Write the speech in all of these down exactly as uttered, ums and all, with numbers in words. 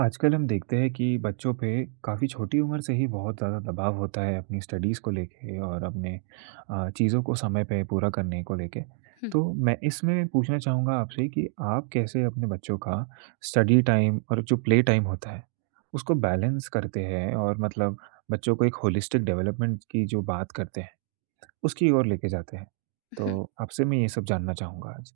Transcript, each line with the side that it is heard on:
right: आजकल हम देखते हैं कि बच्चों पे काफ़ी छोटी उम्र से ही बहुत ज़्यादा दबाव होता है अपनी स्टडीज़ को लेके और अपने अ, चीज़ों को समय पे पूरा करने को लेके। तो मैं इसमें पूछना चाहूँगा आपसे कि आप कैसे अपने बच्चों का स्टडी टाइम और जो प्ले टाइम होता है, उसको बैलेंस करते हैं और मतलब बच्चों को एक होलिस्टिक डेवलपमेंट की जो बात करते हैं, उसकी ओर लेके जाते हैं?
left: हुँ,
right: तो आपसे मैं ये सब जानना चाहूँगा आज।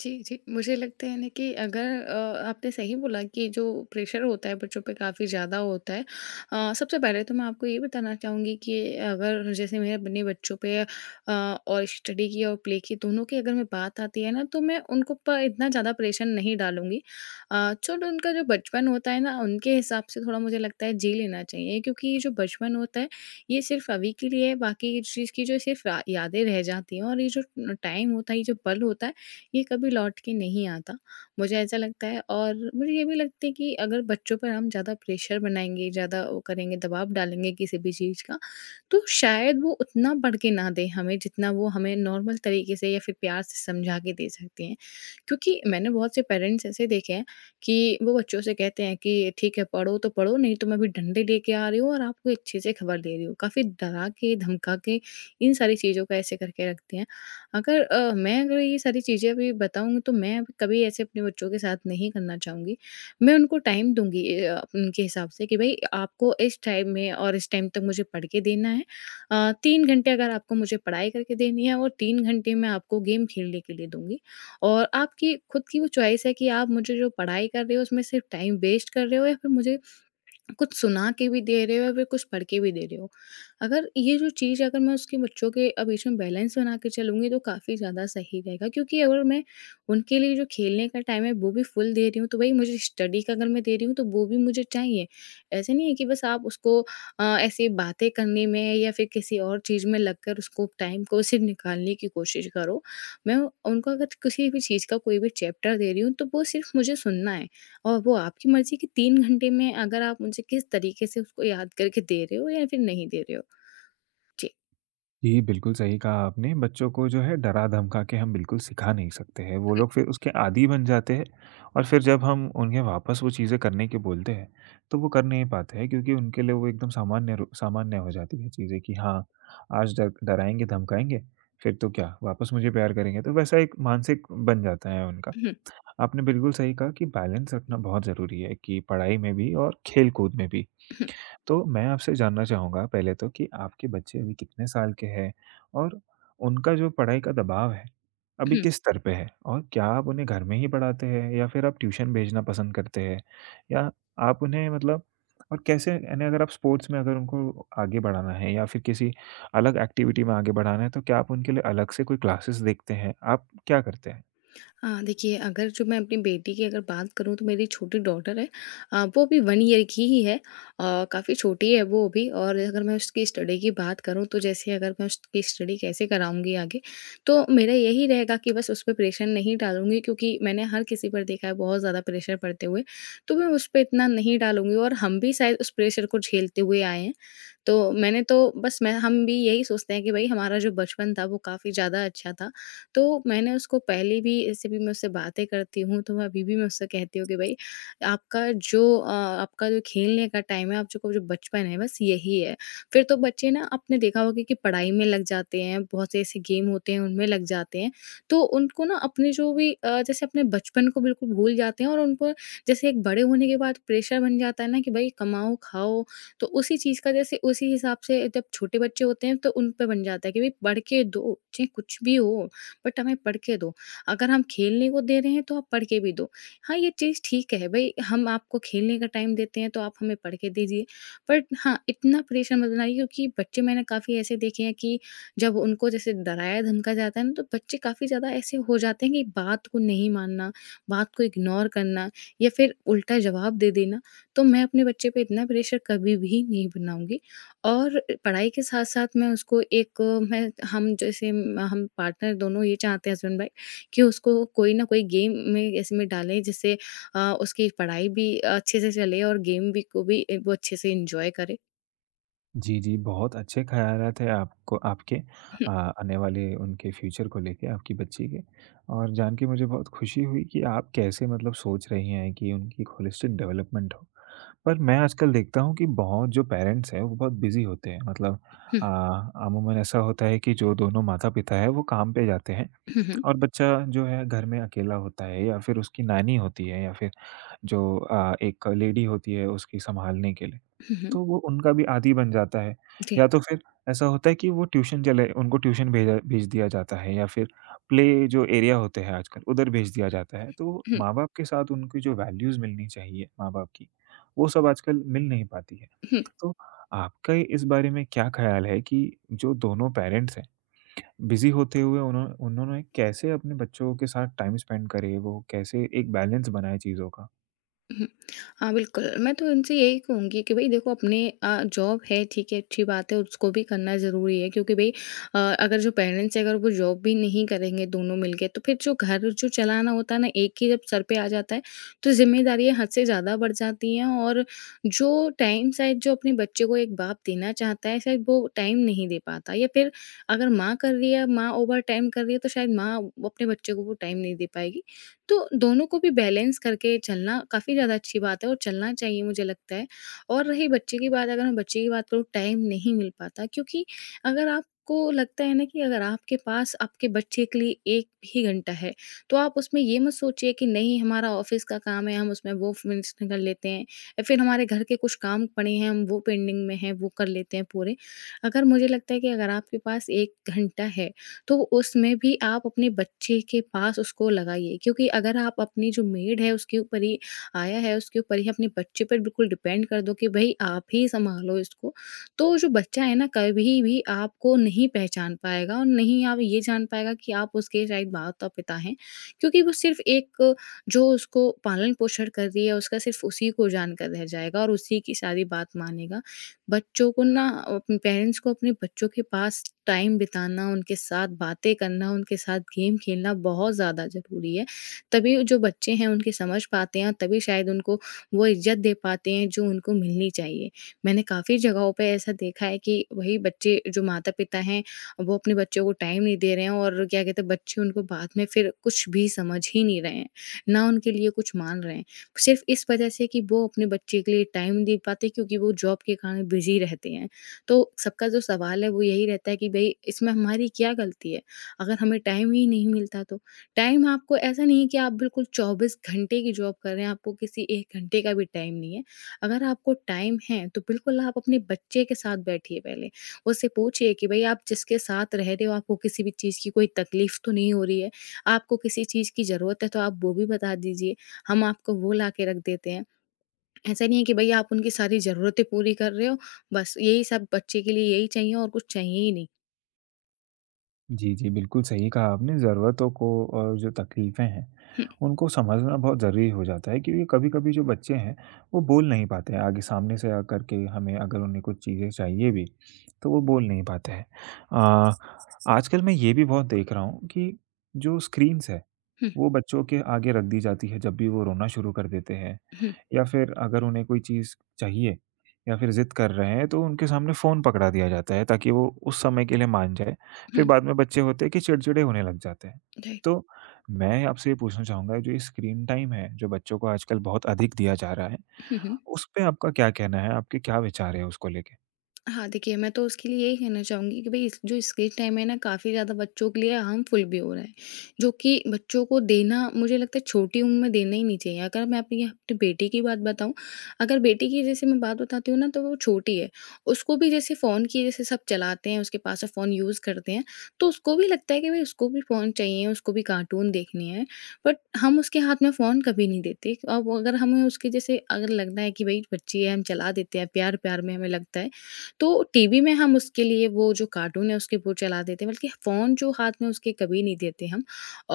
left: जी, जी। मुझे लगता है ना कि अगर अ, आपने सही बोला कि जो प्रेशर होता है बच्चों पे काफ़ी ज़्यादा होता है। अ, सबसे पहले तो मैं आपको ये बताना चाहूँगी कि अगर जैसे मेरे अपने बच्चों पे अ, और स्टडी की और प्ले की दोनों की अगर मैं बात आती है ना तो मैं उनको प इतना ज़्यादा प्रेशर नहीं डालूँगी। अ, चलो उनका जो बचपन होता है ना उनके हिसाब से थोड़ा मुझे लगता है जी लेना चाहिए क्योंकि ये जो बचपन होता है ये सिर्फ़ अभी के लिए है, बाकी इस चीज़ की जो सिर्फ़ अ, यादें रह जाती हैं और ये जो टाइम होता है, ये जो पल होता है ये कभी लौट के नहीं आता, मुझे ऐसा लगता है और मुझे ये भी लगता है कि अगर बच्चों पर हम ज़्यादा प्रेशर बनाएँगे, ज़्यादा वो करेंगे, दबाव डालेंगे किसी भी चीज़ का, तो शायद वो उतना बढ़ के ना दें हमें, जितना वो हमें नॉर्मल तरीके से या फिर प्यार से समझा के दे सकते हैं। क्योंकि मैंने बहुत से पेरेंट्स ऐसे देखे हैं कि वो बच्चों से कहते हैं कि ठीक है पढ़ो तो पढ़ो, नहीं तो मैं अभी डंडे लेके आ रही हूँ और आपको अच्छे से खबर दे रही हूँ, काफ़ी डरा के धमका के इन सारी चीज़ों का ऐसे करके रखते हैं। अगर अ, मैं अगर ये सारी चीज़ें अभी बताऊँगी तो मैं अभी कभी ऐसे अपने बच्चों के साथ नहीं करना चाहूँगी। मैं उनको टाइम दूंगी ए, अ, उनके हिसाब से कि भाई आपको इस टाइम में और इस टाइम तक मुझे पढ़ के देना है। अ, तीन घंटे अगर आपको मुझे पढ़ाई करके देनी है और तीन घंटे मैं आपको गेम खेलने के लिए दूंगी, और आपकी खुद की वो चॉइस है कि आप मुझे जो पढ़ाई कर रहे हो उसमें सिर्फ टाइम वेस्ट कर रहे हो या फिर मुझे कुछ सुना के भी दे रहे हो या फिर कुछ पढ़ के भी दे रहे हो। अगर ये जो चीज़ अगर मैं उसके बच्चों के अ, बीच में बैलेंस बना के चलूँगी तो काफ़ी ज़्यादा सही रहेगा, क्योंकि अगर मैं उनके लिए जो खेलने का टाइम है वो भी फुल दे रही हूँ, तो वही मुझे स्टडी का अगर मैं दे रही हूँ तो वो भी मुझे चाहिए। ऐसे नहीं है कि बस आप उसको अ, ऐसे बातें करने में या फिर किसी और चीज़ में लगकर उसको टाइम को सिर्फ़ निकालने की कोशिश करो। मैं उनको अगर किसी भी चीज़ का कोई भी चैप्टर दे रही हूँ तो वो सिर्फ़ मुझे सुनना है। और वो आपकी मर्ज़ी कि 3 घंटे में अगर आप मुझे किस तरीके से उसको याद करके दे रहे हो या फिर नहीं दे रहे हो। जी।
right: जी, बिल्कुल सही कहा आपने। बच्चों को जो है डरा-धमका के हम बिल्कुल सिखा नहीं सकते हैं। वो
left: हुँ।
right: लोग फिर उसके आदी बन जाते हैं और फिर जब हम उन्हें वापस वो चीज़ें करने के बोलते हैं, तो वो कर नहीं पाते हैं क्योंकि उनके लिए वो एकदम सामान्य रू सामान्य हो जाती है चीज़ें कि हाँ, आज डर डराएँगे, धमकाएँगे, फिर तो क्या वापस मुझे प्यार करेंगे। तो वैसा एक मानसिक बन जाता है उनका।
left: हुँ, हुँ,
right: आपने बिल्कुल सही कहा कि बैलेंस रखना बहुत ज़रूरी है कि पढ़ाई में भी और खेल-कूद में भी। तो मैं आपसे जानना चाहूँगा पहले तो कि आपके बच्चे अभी कितने साल के हैं? और उनका जो पढ़ाई का दबाव है, अभी
left: हुँ।
right: किस स्तर पे है? और क्या आप उन्हें घर में ही पढ़ाते हैं या फिर आप ट्यूशन भेजना पसंद करते हैं? या आप उन्हें मतलब और कैसे यानी अगर आप स्पोर्ट्स में अगर उनको आगे बढ़ाना है या फिर किसी अलग एक्टिविटी में आगे बढ़ाना है, तो क्या आप उनके लिए अलग से कोई क्लासेस देखते हैं? आप क्या करते हैं?
left: हाँ, देखिए, अगर जो मैं अपनी बेटी की अगर बात करूँ तो मेरी छोटी डॉटर है, अ, वो भी 1 ईयर की ही है, अ, काफ़ी छोटी है वो भी, और अगर मैं उसकी स्टडी की बात करूँ तो जैसे अगर मैं उसकी स्टडी कैसे कराऊँगी आगे, तो मेरा यही रहेगा कि बस उस पे प्रेशर नहीं डालूँगी क्योंकि मैंने हर किसी पर देखा है बहुत ज़्यादा प्रेशर पड़ते हुए, तो मैं उस पे इतना नहीं डालूँगी और हम भी शायद उस प्रेशर को झेलते हुए आए हैं। तो मैंने तो बस मैं हम भी यही सोचते हैं कि भई हमारा जो बचपन था वो काफ़ी ज़्यादा अच्छा था। तो मैंने उसको पहले भी ऐसे भी मैं उससे बातें करती हूँ, तो मैं अभी भी मैं उससे कहती हूँ कि भई आपका जो अ, आपका जो खेलने का टाइम है, आप जो जो बचपन है बस यही है। फिर तो बच्चे ना, आपने देखा होगा कि पढ़ाई में लग जाते हैं, बहुत से ऐसे गेम होते हैं उनमें लग जाते हैं। तो उनको ना अपने जो भी अ, जैसे अपने बचपन को बिल्कुल भूल जाते हैं, और उनको जैसे एक बड़े होने के बाद प्रेशर बन जाता है ना कि भई कमाओ, खाओ। तो उसी चीज़ का जैसे उसी हिसाब से जब छोटे बच्चे होते हैं तो उन पे बन जाता है कि भाई पढ़ के दो चाहे कुछ भी हो, बट हमें पढ़ के दो। अगर हम खेलने को दे रहे हैं तो आप पढ़ के भी दो। हाँ, ये चीज़ ठीक है भाई, हम आपको खेलने का टाइम देते हैं तो आप हमें पढ़ के दीजिए। बट हाँ, इतना प्रेशर मत बनाइए क्योंकि बच्चे मैंने काफ़ी ऐसे देखे हैं कि जब उनको जैसे डराया धमका जाता है ना, तो बच्चे काफ़ी ज़्यादा ऐसे हो जाते हैं कि बात को नहीं मानना, बात को इग्नोर करना, या फिर उल्टा जवाब दे देना। तो मैं अपने बच्चे पे इतना प्रेशर कभी भी नहीं बनाऊँगी। और पढ़ाई के साथ-साथ मैं उसको एक अ, मैं हम जैसे म- हम पार्टनर दोनों ये चाहते हैं, हस्बैंड-वाइफ, कि उसको कोई ना कोई गेम में ऐसे में डालें जिससे अ, उसकी पढ़ाई भी अच्छे से चले और गेम भी को भी अ, वो अच्छे से एन्जॉय करे।
right: जी, जी, बहुत अच्छे ख़यालात हैं आपको आपके अ, आने वाले उनके फ्यूचर को लेके आपकी बच्ची के। और जान के मुझे बहुत खुशी हुई कि आप कैसे मतलब सोच रही हैं कि उनकी एक होलिस्टिक डेवलपमेंट हो। पर मैं आजकल देखता हूँ कि बहुत जो पेरेंट्स हैं, वो बहुत बिज़ी होते हैं मतलब
left: हुँ,
right: अ, अमूमन ऐसा होता है कि जो दोनों माता-पिता हैं, वो काम पे जाते हैं
left: हुँ, हुँ, हुँ,
right: और बच्चा जो है घर में अकेला होता है या फिर उसकी नानी होती है या फिर जो अ, एक लेडी होती है उसकी सँभालने के लिए।
left: हुँ, हुँ,
right: तो वो उनका भी आदी बन जाता है।
left: जी।
right: या तो फिर ऐसा होता है कि वो ट्यूशन चले उनको ट्यूशन भेजा भेज दिया जाता है या फिर प्ले जो एरिया होते हैं आजकल उधर भेज दिया जाता है। तो
left: हुँ,
right: माँ-बाप के साथ उनकी जो वैल्यूज़ मिलनी चाहिए माँ-बाप की, वो सब आजकल मिल नहीं पाती है।
left: हुँ।
right: तो आपका इस बारे में क्या ख़्याल है कि जो दोनों पेरेंट्स हैं, बिज़ी होते हुए उन्हों उन्होंने कैसे अपने बच्चों के साथ टाइम स्पेंड करे? वो कैसे एक बैलेंस बनाए चीज़ों का?
left: हुँ। हाँ, बिल्कुल। मैं तो इनसे यही कहूँगी कि भई देखो, अपने अ, जॉब है ठीक है, अच्छी बात है, उसको भी करना ज़रूरी है क्योंकि भई अ, अगर जो पेरेंट्स हैं अगर वो जॉब भी नहीं करेंगे दोनों मिलके, तो फिर जो घर जो चलाना होता है ना एक ही जब सर पे आ जाता है, तो ज़िम्मेदारियाँ हद से ज़्यादा बढ़ जाती हैं, और जो टाइम शायद जो अपने बच्चे को एक बाप देना चाहता है शायद वो टाइम नहीं दे पाता, या फिर अगर माँ कर रही है, माँ ओवरटाइम कर रही है, तो शायद माँ अपने बच्चे को वो टाइम नहीं दे पाएगी। तो दोनों को भी बैलेंस करके चलना काफ़ी ज़्यादा अच्छी बात है, और चलना चाहिए मुझे लगता है। और रही बच्चे की बात, अगर मैं बच्चे की बात करूँ, टाइम नहीं मिल पाता क्योंकि अगर आपको लगता है ना कि अगर आपके पास आपके बच्चे के लिए एक ही घंटा है, तो आप उसमें ये मत सोचिए कि नहीं हमारा ऑफ़िस का काम है हम उसमें वो फिनिश कर लेते हैं, या फिर हमारे घर के कुछ काम पड़े हैं हम वो पेंडिंग में हैं वो कर लेते हैं पूरे। अगर मुझे लगता है कि अगर आपके पास एक घंटा है, तो उसमें भी आप अपने बच्चे के पास उसको लगाइए, क्योंकि अगर आप अपनी जो मेड है उसके ऊपर ही आया है उसके ऊपर ही अपने बच्चे पर बिल्कुल डिपेंड कर दो कि भाई आप ही संभालो इसको, तो जो बच्चा है ना कभी भी आपको नहीं पहचान पाएगा, और नहीं आप ये जान पाएगा कि आप उसके शायद माता पिता हैं, क्योंकि वो सिर्फ एक जो उसको पालन पोषण कर रही है उसका सिर्फ उसी को जानकर रह जाएगा, और उसी की सारी बात मानेगा। बच्चों को ना, अपने पेरेंट्स को अपने बच्चों के पास टाइम बिताना, उनके साथ बातें करना, उनके साथ गेम खेलना बहुत ज़्यादा ज़रूरी है। तभी जो बच्चे हैं उनकी समझ पाते हैं, और तभी शायद उनको वो इज़्ज़त दे पाते हैं जो उनको मिलनी चाहिए। मैंने काफ़ी जगहों पे ऐसा देखा है कि वही बच्चे जो माता-पिता हैं, वो अपने बच्चों को टाइम नहीं दे रहे हैं, और क्या कहते हैं बच्चे उनको बाद में फिर कुछ भी समझ ही नहीं रहे हैं, ना उनके लिए कुछ मान रहे हैं। सिर्फ़ इस वजह से कि वो अपने बच्चे के लिए टाइम नहीं दे पाते क्योंकि वो जॉब के कारण बिज़ी रहते हैं। तो सबका जो सवाल है वो यही रहता है कि भई इसमें हमारी क्या गलती है? अगर हमें टाइम ही नहीं मिलता तो? टाइम, आपको ऐसा नहीं है कि आप बिल्कुल चौबीस घंटे की जॉब कर रहे हैं, आपको किसी एक घंटे का भी टाइम नहीं है। अगर आपको टाइम है तो बिल्कुल आप अपने बच्चे के साथ बैठिए पहले। उससे पूछिए कि भई आप जिसके साथ रह रहे हो आपको किसी भी चीज़ की कोई तकलीफ़ तो नहीं हो रही है? आपको किसी चीज़ की ज़रूरत है तो आप वो भी बता दीजिए। हम आपको वो ला के रख देते हैं। ऐसा नहीं है कि भई आप उनकी सारी ज़रूरतें पूरी कर रहे हो, बस यही सब बच्चे के लिए यही चाहिए और कुछ चाहिए ही नहीं।
right: जी, जी, बिल्कुल सही कहा आपने, ज़रूरतों को और जो तकलीफ़ें हैं,
left: हुँ,
right: उनको समझना बहुत ज़रूरी हो जाता है क्योंकि कभी-कभी जो बच्चे हैं, वो बोल नहीं पाते हैं आगे सामने से आकर के हमें अगर उन्हें कुछ चीज़ें चाहिए भी, तो वो बोल नहीं पाते हैं। अ, आजकल मैं ये भी बहुत देख रहा हूँ कि जो स्क्रीन्स है,
left: हुँ,
right: वो बच्चों के आगे रख दी जाती है जब भी वो रोना शुरू कर देते हैं
left: हुँ,
right: या फिर अगर उन्हें कोई चीज़ चाहिए या फिर ज़िद कर रहे हैं, तो उनके सामने फ़ोन पकड़ा दिया जाता है ताकि वो उस समय के लिए मान जाएँ। फिर
left: हुँ,
right: बाद में बच्चे होते हैं कि चिड़चिड़े होने लग जाते हैं।
left: राइट।
right: तो मैं आपसे ये पूछना चाहूँगा जो ये स्क्रीन टाइम है, जो बच्चों को आजकल बहुत अधिक दिया जा रहा है,
left: हुँ, हुँ।
right: उस पे आपका क्या कहना है? आपके क्या विचार हैं उसको लेके?
left: हाँ, देखिए मैं तो उसके लिए यही कहना चाहूँगी कि भई इस जो स्क्रीन टाइम है ना काफ़ी ज़्यादा बच्चों के लिए हार्मफुल भी हो रहा है, जो कि बच्चों को देना मुझे लगता है छोटी उम्र में देना ही नहीं चाहिए। अगर मैं अपनी अपनी बेटी की बात बताऊँ, अगर बेटी की जैसे मैं बात बताती हूँ ना तो वो छोटी है, उसको भी जैसे फ़ोन की जैसे सब चलाते हैं, उसके पास फ़ोन यूज़ करते हैं, तो उसको भी लगता है कि भई उसको भी फ़ोन चाहिए, उसको भी कार्टून देखने हैं, बट हम उसके हाथ में फ़ोन कभी नहीं देते। अब अगर हमें उसके जैसे अगर लगता है कि भई बच्ची है हम चला देते हैं, प्यार-प्यार में हमें लगता है तो टीवी में हम उसके लिए वो जो कार्टून है उसके वो चला देते हैं बल्कि फ़ोन जो हाथ में उसके कभी नहीं देते हम।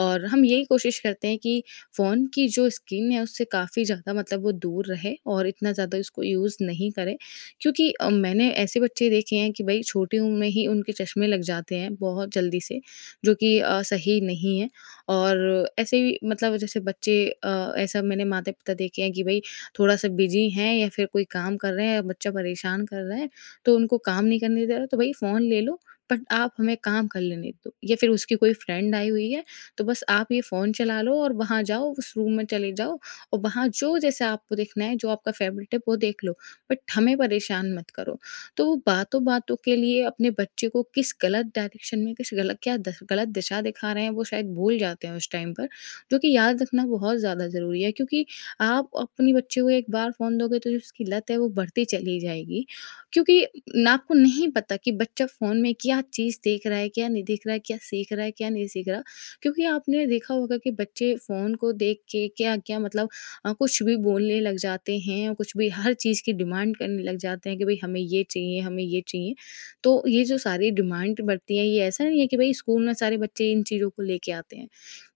left: और हम यही कोशिश करते हैं कि फ़ोन की जो स्क्रीन है उससे काफ़ी ज़्यादा मतलब वो दूर रहे और इतना ज़्यादा उसको यूज़ नहीं करे क्योंकि अ, मैंने ऐसे बच्चे देखे हैं कि भाई छोटी उम्र में ही उनके चश्मे लग जाते हैं बहुत जल्दी से, जो कि अ, सही नहीं है। और ऐसे ही मतलब जैसे बच्चे, अ, ऐसा मैंने माता पिता देखे हैं कि भाई थोड़ा सा बिजी हैं या फिर कोई काम कर रहे हैं, बच्चा परेशान कर रहा है, तो उनको काम नहीं करने दे रहे हो तो भई फ़ोन ले लो, बट आप हमें काम कर लेने दो, या फिर उसकी कोई फ्रेंड आई हुई है, तो बस आप ये फ़ोन चला लो और वहाँ जाओ, उस रूम में चले जाओ और वहाँ जो जैसे आपको देखना है, जो आपका फ़ेवरेट है वो देख लो, बट हमें परेशान मत करो। तो वो बातों-बातों के लिए अपने बच्चे को किस गलत डायरेक्शन में, किस गलत क्या, दस गलत दिशा दिखा रहे हैं, वो शायद भूल जाते हैं उस टाइम पर, जो कि याद रखना बहुत ज़्यादा ज़रूरी है, क्योंकि आप अपने बच्चे को एक बार फ़ोन दोगे तो जो उसकी लत है वो बढ़ती चली जाएगी, क्योंकि न आपको नहीं पता कि बच्चा फ़ोन में क्या चीज़ देख रहा है, क्या नहीं देख रहा है, क्या सीख रहा है, क्या नहीं सीख रहा। क्योंकि आपने देखा होगा कि बच्चे फ़ोन को देख के क्या-क्या, मतलब अ, कुछ भी बोलने लग जाते हैं, कुछ भी हर चीज़ की डिमांड करने लग जाते हैं कि भई हमें ये चाहिए, हमें ये चाहिए। तो ये जो सारी डिमांड बढ़ती है, ये ऐसा नहीं है कि भई स्कूल में सारे बच्चे इन चीज़ों को लेके आते हैं।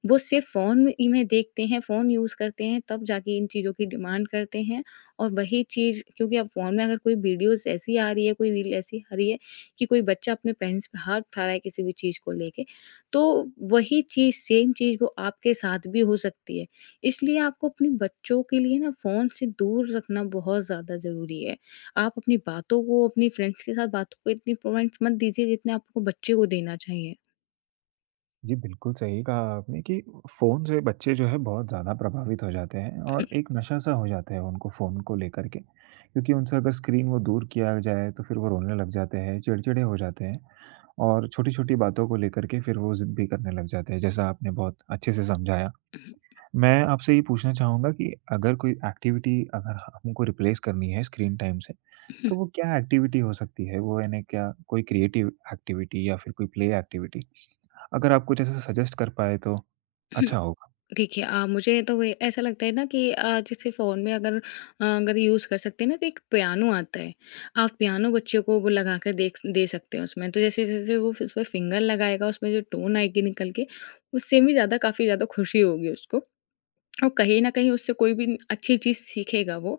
left: वो सिर्फ़ फ़ोन में इन्हें देखते हैं, फ़ोन यूज़ करते हैं, तब जाके इन चीज़ों की डिमांड करते हैं। और वही चीज़, क्योंकि अब फ़ोन में अगर कोई वीडियोज़ ऐसी आ रही है, कोई रील ऐसी आ रही है कि कोई बच्चा अपने पेरेंट्स पे हाथ उठा रहा है किसी भी चीज़ को लेके, तो वही चीज़, सेम चीज़ वो आपके साथ भी हो सकती है। इसलिए आपको अपने बच्चों के लिए ना फ़ोन से दूर रखना बहुत ज़्यादा ज़रूरी है। आप अपनी बातों को, अपनी फ्रेंड्स के साथ बातों को इतनी प्रोवेंस मत दीजिए, जितने आपको बच्चे को देना चाहिए।
right: जी, बिल्कुल सही कहा आपने कि फ़ोन से बच्चे जो है बहुत ज़्यादा प्रभावित हो जाते हैं और एक नशा-सा हो जाता है उनको फ़ोन को लेकर के। क्योंकि उनसे अगर स्क्रीन वो दूर किया जाए तो फिर वो रोने लग जाते हैं, चिड़चिड़े हो जाते हैं और छोटी-छोटी बातों को लेकर के फिर वो ज़िद भी करने लग जाते हैं, जैसा आपने बहुत अच्छे से समझाया। मैं आपसे ये पूछना चाहूँगा कि अगर कोई एक्टिविटी अगर हमको रिप्लेस करनी है स्क्रीन टाइम से, तो वो क्या एक्टिविटी हो सकती है? वो यानी क्या कोई क्रिएटिव एक्टिविटी या फिर कोई प्ले एक्टिविटी? अगर आप कुछ ऐसा सजेस्ट कर पाएँ तो अच्छा होगा।
left: देखिए अ, मुझे तो वे ऐसा लगता है ना कि अ, जैसे फ़ोन में अगर, अ, अगर यूज़ कर सकते हैं ना, तो एक पियानो आता है। आप पियानो बच्चों को वो लगा कर देख दे सकते हैं उसमें। तो जैसे-जैसे वो उस पे फिंगर लगाएगा, उसमें जो टोन आएगी निकल के, उससे भी ज़्यादा, काफ़ी ज़्यादा खुशी होगी उसको। और कहीं न कहीं उससे कोई भी अच्छी चीज़ सीखेगा वो।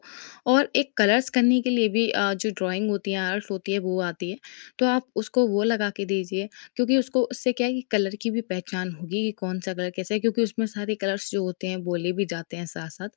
left: और एक, कलर्स करने के लिए भी अ, जो ड्राइंग होती है, आर्ट होती है वो आती है। तो आप उसको वो लगा के दीजिए, क्योंकि उसको उससे क्या है कि कलर की भी पहचान होगी, कि कौन सा कलर कैसा है, क्योंकि उसमें सारे कलर्स जो होते हैं बोले भी जाते हैं साथ-साथ,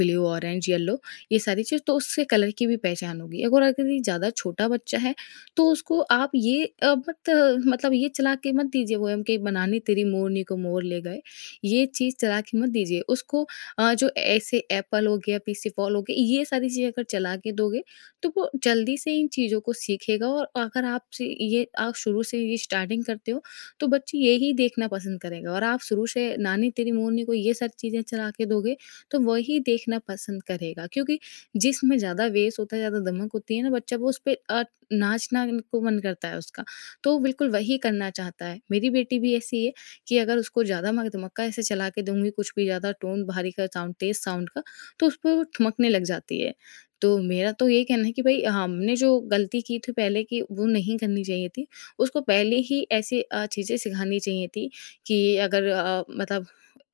left: ब्लू, ऑरेंज, येलो, ये सारी चीज़, तो उससे कलर की भी पहचान होगी। अगर अगर ये ज़्यादा छोटा बच्चा है, तो उसको आप ये अ, मत मतलब ये चला के मत दीजिए, वो हम कि बनानी तेरी मोरनी को मोर ले गए, ये चीज़ चला के मत दीजिए। उसको अ, जो ऐसे एप्पल हो गया, पीसी फॉल हो गया, ये सारी चीज़ें अगर चला के दोगे, तो वो जल्दी से इन चीज़ों को सीखेगा, और अगर आप से ये, आप शुरू से ये स्टार्टिंग करते हो, तो बच्चे यही देखना पसंद करेगा, और आप शुरू से नानी तेरी मोरनी को ये सारी चीज़ें चला के दोगे, तो वही देखना पसंद करेगा, क्योंकि जिसमें ज़्यादा वेस होता है, ज़्यादा दमक होती है ना, बच्चा वो उस पे अ, नाचना को मन करता है उसका, तो बिल्कुल वही करना चाहता है। मेरी बेटी भी ऐसी है। कि अगर उसको ज़्यादा मैं धमक्का ऐसे चला के दूँगी, कुछ भी ज़्यादा टोन भारी का साउंड, तेज़ साउंड का, तो उसपे वो ठुमकने लग जाती है। तो मेरा तो यही कहना है कि भई हमने जो गलती की थी पहले, कि वो नहीं करनी चाहिए थी। उसको पहले ही ऐसी अ, चीज़ें सिखानी चाहिए थी, कि अगर अ, मतलब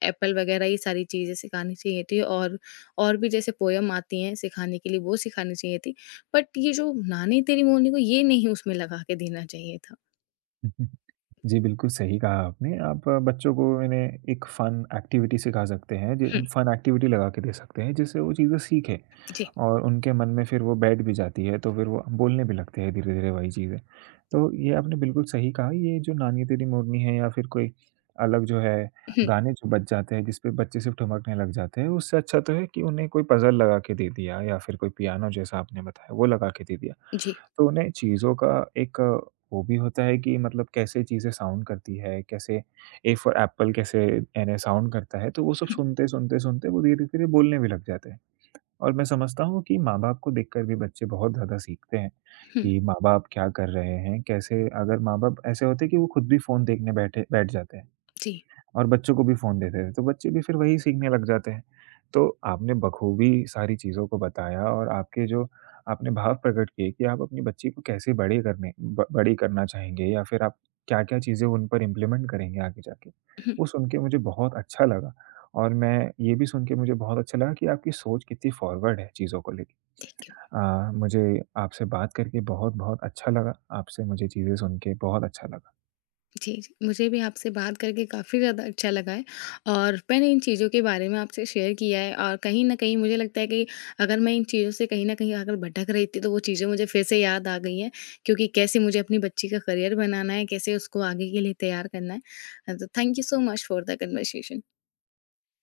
left: एप्पल वग़ैरह ये सारी चीज़ें सिखानी चाहिए थी, और और भी जैसे पोएम आती हैं सिखाने के लिए, वो सिखानी चाहिए थी। बट ये जो नानी तेरी मोरनी को, ये नहीं उसमें लगा के देना चाहिए था।
right: जी, बिल्कुल सही कहा आपने। आप अ, बच्चों को इन्हें एक फ़न एक्टिविटी सिखा सकते हैं,
left: हुँ,
right: ज फ़न एक्टिविटी लगा के दे सकते हैं, जिससे वो चीज़ें सीखें
left: जी।
right: और उनके मन में फिर वो बैठ भी जाती है, तो फिर वो बोलने भी लगते हैं धीरे-धीरे वही चीज़ें। तो ये आपने बिल्कुल सही कहा, ये जो नानी तेरी मोरनी है या फिर कोई अलग जो है,
left: हुँ,
right: गाने जो बज जाते हैं, जिसपे बच्चे सिर्फ़ ठुमकने लग जाते हैं, उससे अच्छा तो है कि उन्हें कोई पज़ल लगा के दे दिया या फिर कोई पियानो जैसा आपने बताया, वो लगा के दे दिया।
left: जी।
right: तो उन्हें चीज़ों का एक वो भी होता है कि मतलब कैसे चीज़ें साउंड करती है, कैसे ए फॉर एप्पल कैसे यानी साउंड करता है, तो वो सब
left: हुँ,
right: सुनते, सुनते, सुनते वो धीरे-धीरे बोलने भी लग जाते हैं। और मैं समझता हूँ कि माँ-बाप को देखकर भी बच्चे बहुत ज़्यादा सीखते हैं
left: हुँ,
right: कि माँ-बाप क्या कर रहे हैं, कैसे अगर माँ-बाप ऐसे होते हैं कि वो खुद भी फ़ोन देखने बैठे बैठ जाते हैं।
left: जी।
right: और बच्चों को भी फ़ोन दे देते हैं, तो बच्चे भी फिर वही सीखने लग जाते हैं। तो आपने बखूबी सारी चीज़ों को बताया और आपके जो आपने भाव प्रकट किए कि आप अपनी बच्ची को कैसे बड़े करने ब बड़ी करना चाहेंगे या फिर आप क्या-क्या चीज़ें उन पर इम्प्लीमेंट करेंगे आगे जाके।
left: हुँ,
right: वो सुन के मुझे बहुत अच्छा लगा और मैं ये भी सुन के मुझे बहुत अच्छा लगा कि आपकी सोच कितनी फॉरवर्ड है चीज़ों को लेके।
left: Thank you.
right: अ, मुझे आपसे बात करके बहुत-बहुत अच्छा लगा। आपसे मुझे चीज़ें सुन के बहुत अच्छा लगा।
left: जी, जी, मुझे भी आपसे बात करके काफ़ी ज़्यादा अच्छा लगा है, और मैंने इन चीज़ों के बारे में आपसे शेयर किया है, और कहीं न कहीं मुझे लगता है कि अगर मैं इन चीज़ों से कहीं न कहीं अगर भटक रही थी, तो वो चीज़ें मुझे फिर से याद आ गई हैं, क्योंकि कैसे मुझे अपनी बच्ची का करियर बनाना है, कैसे उसको आगे के लिए तैयार करना है। अ, तो thank you so much for the conversation.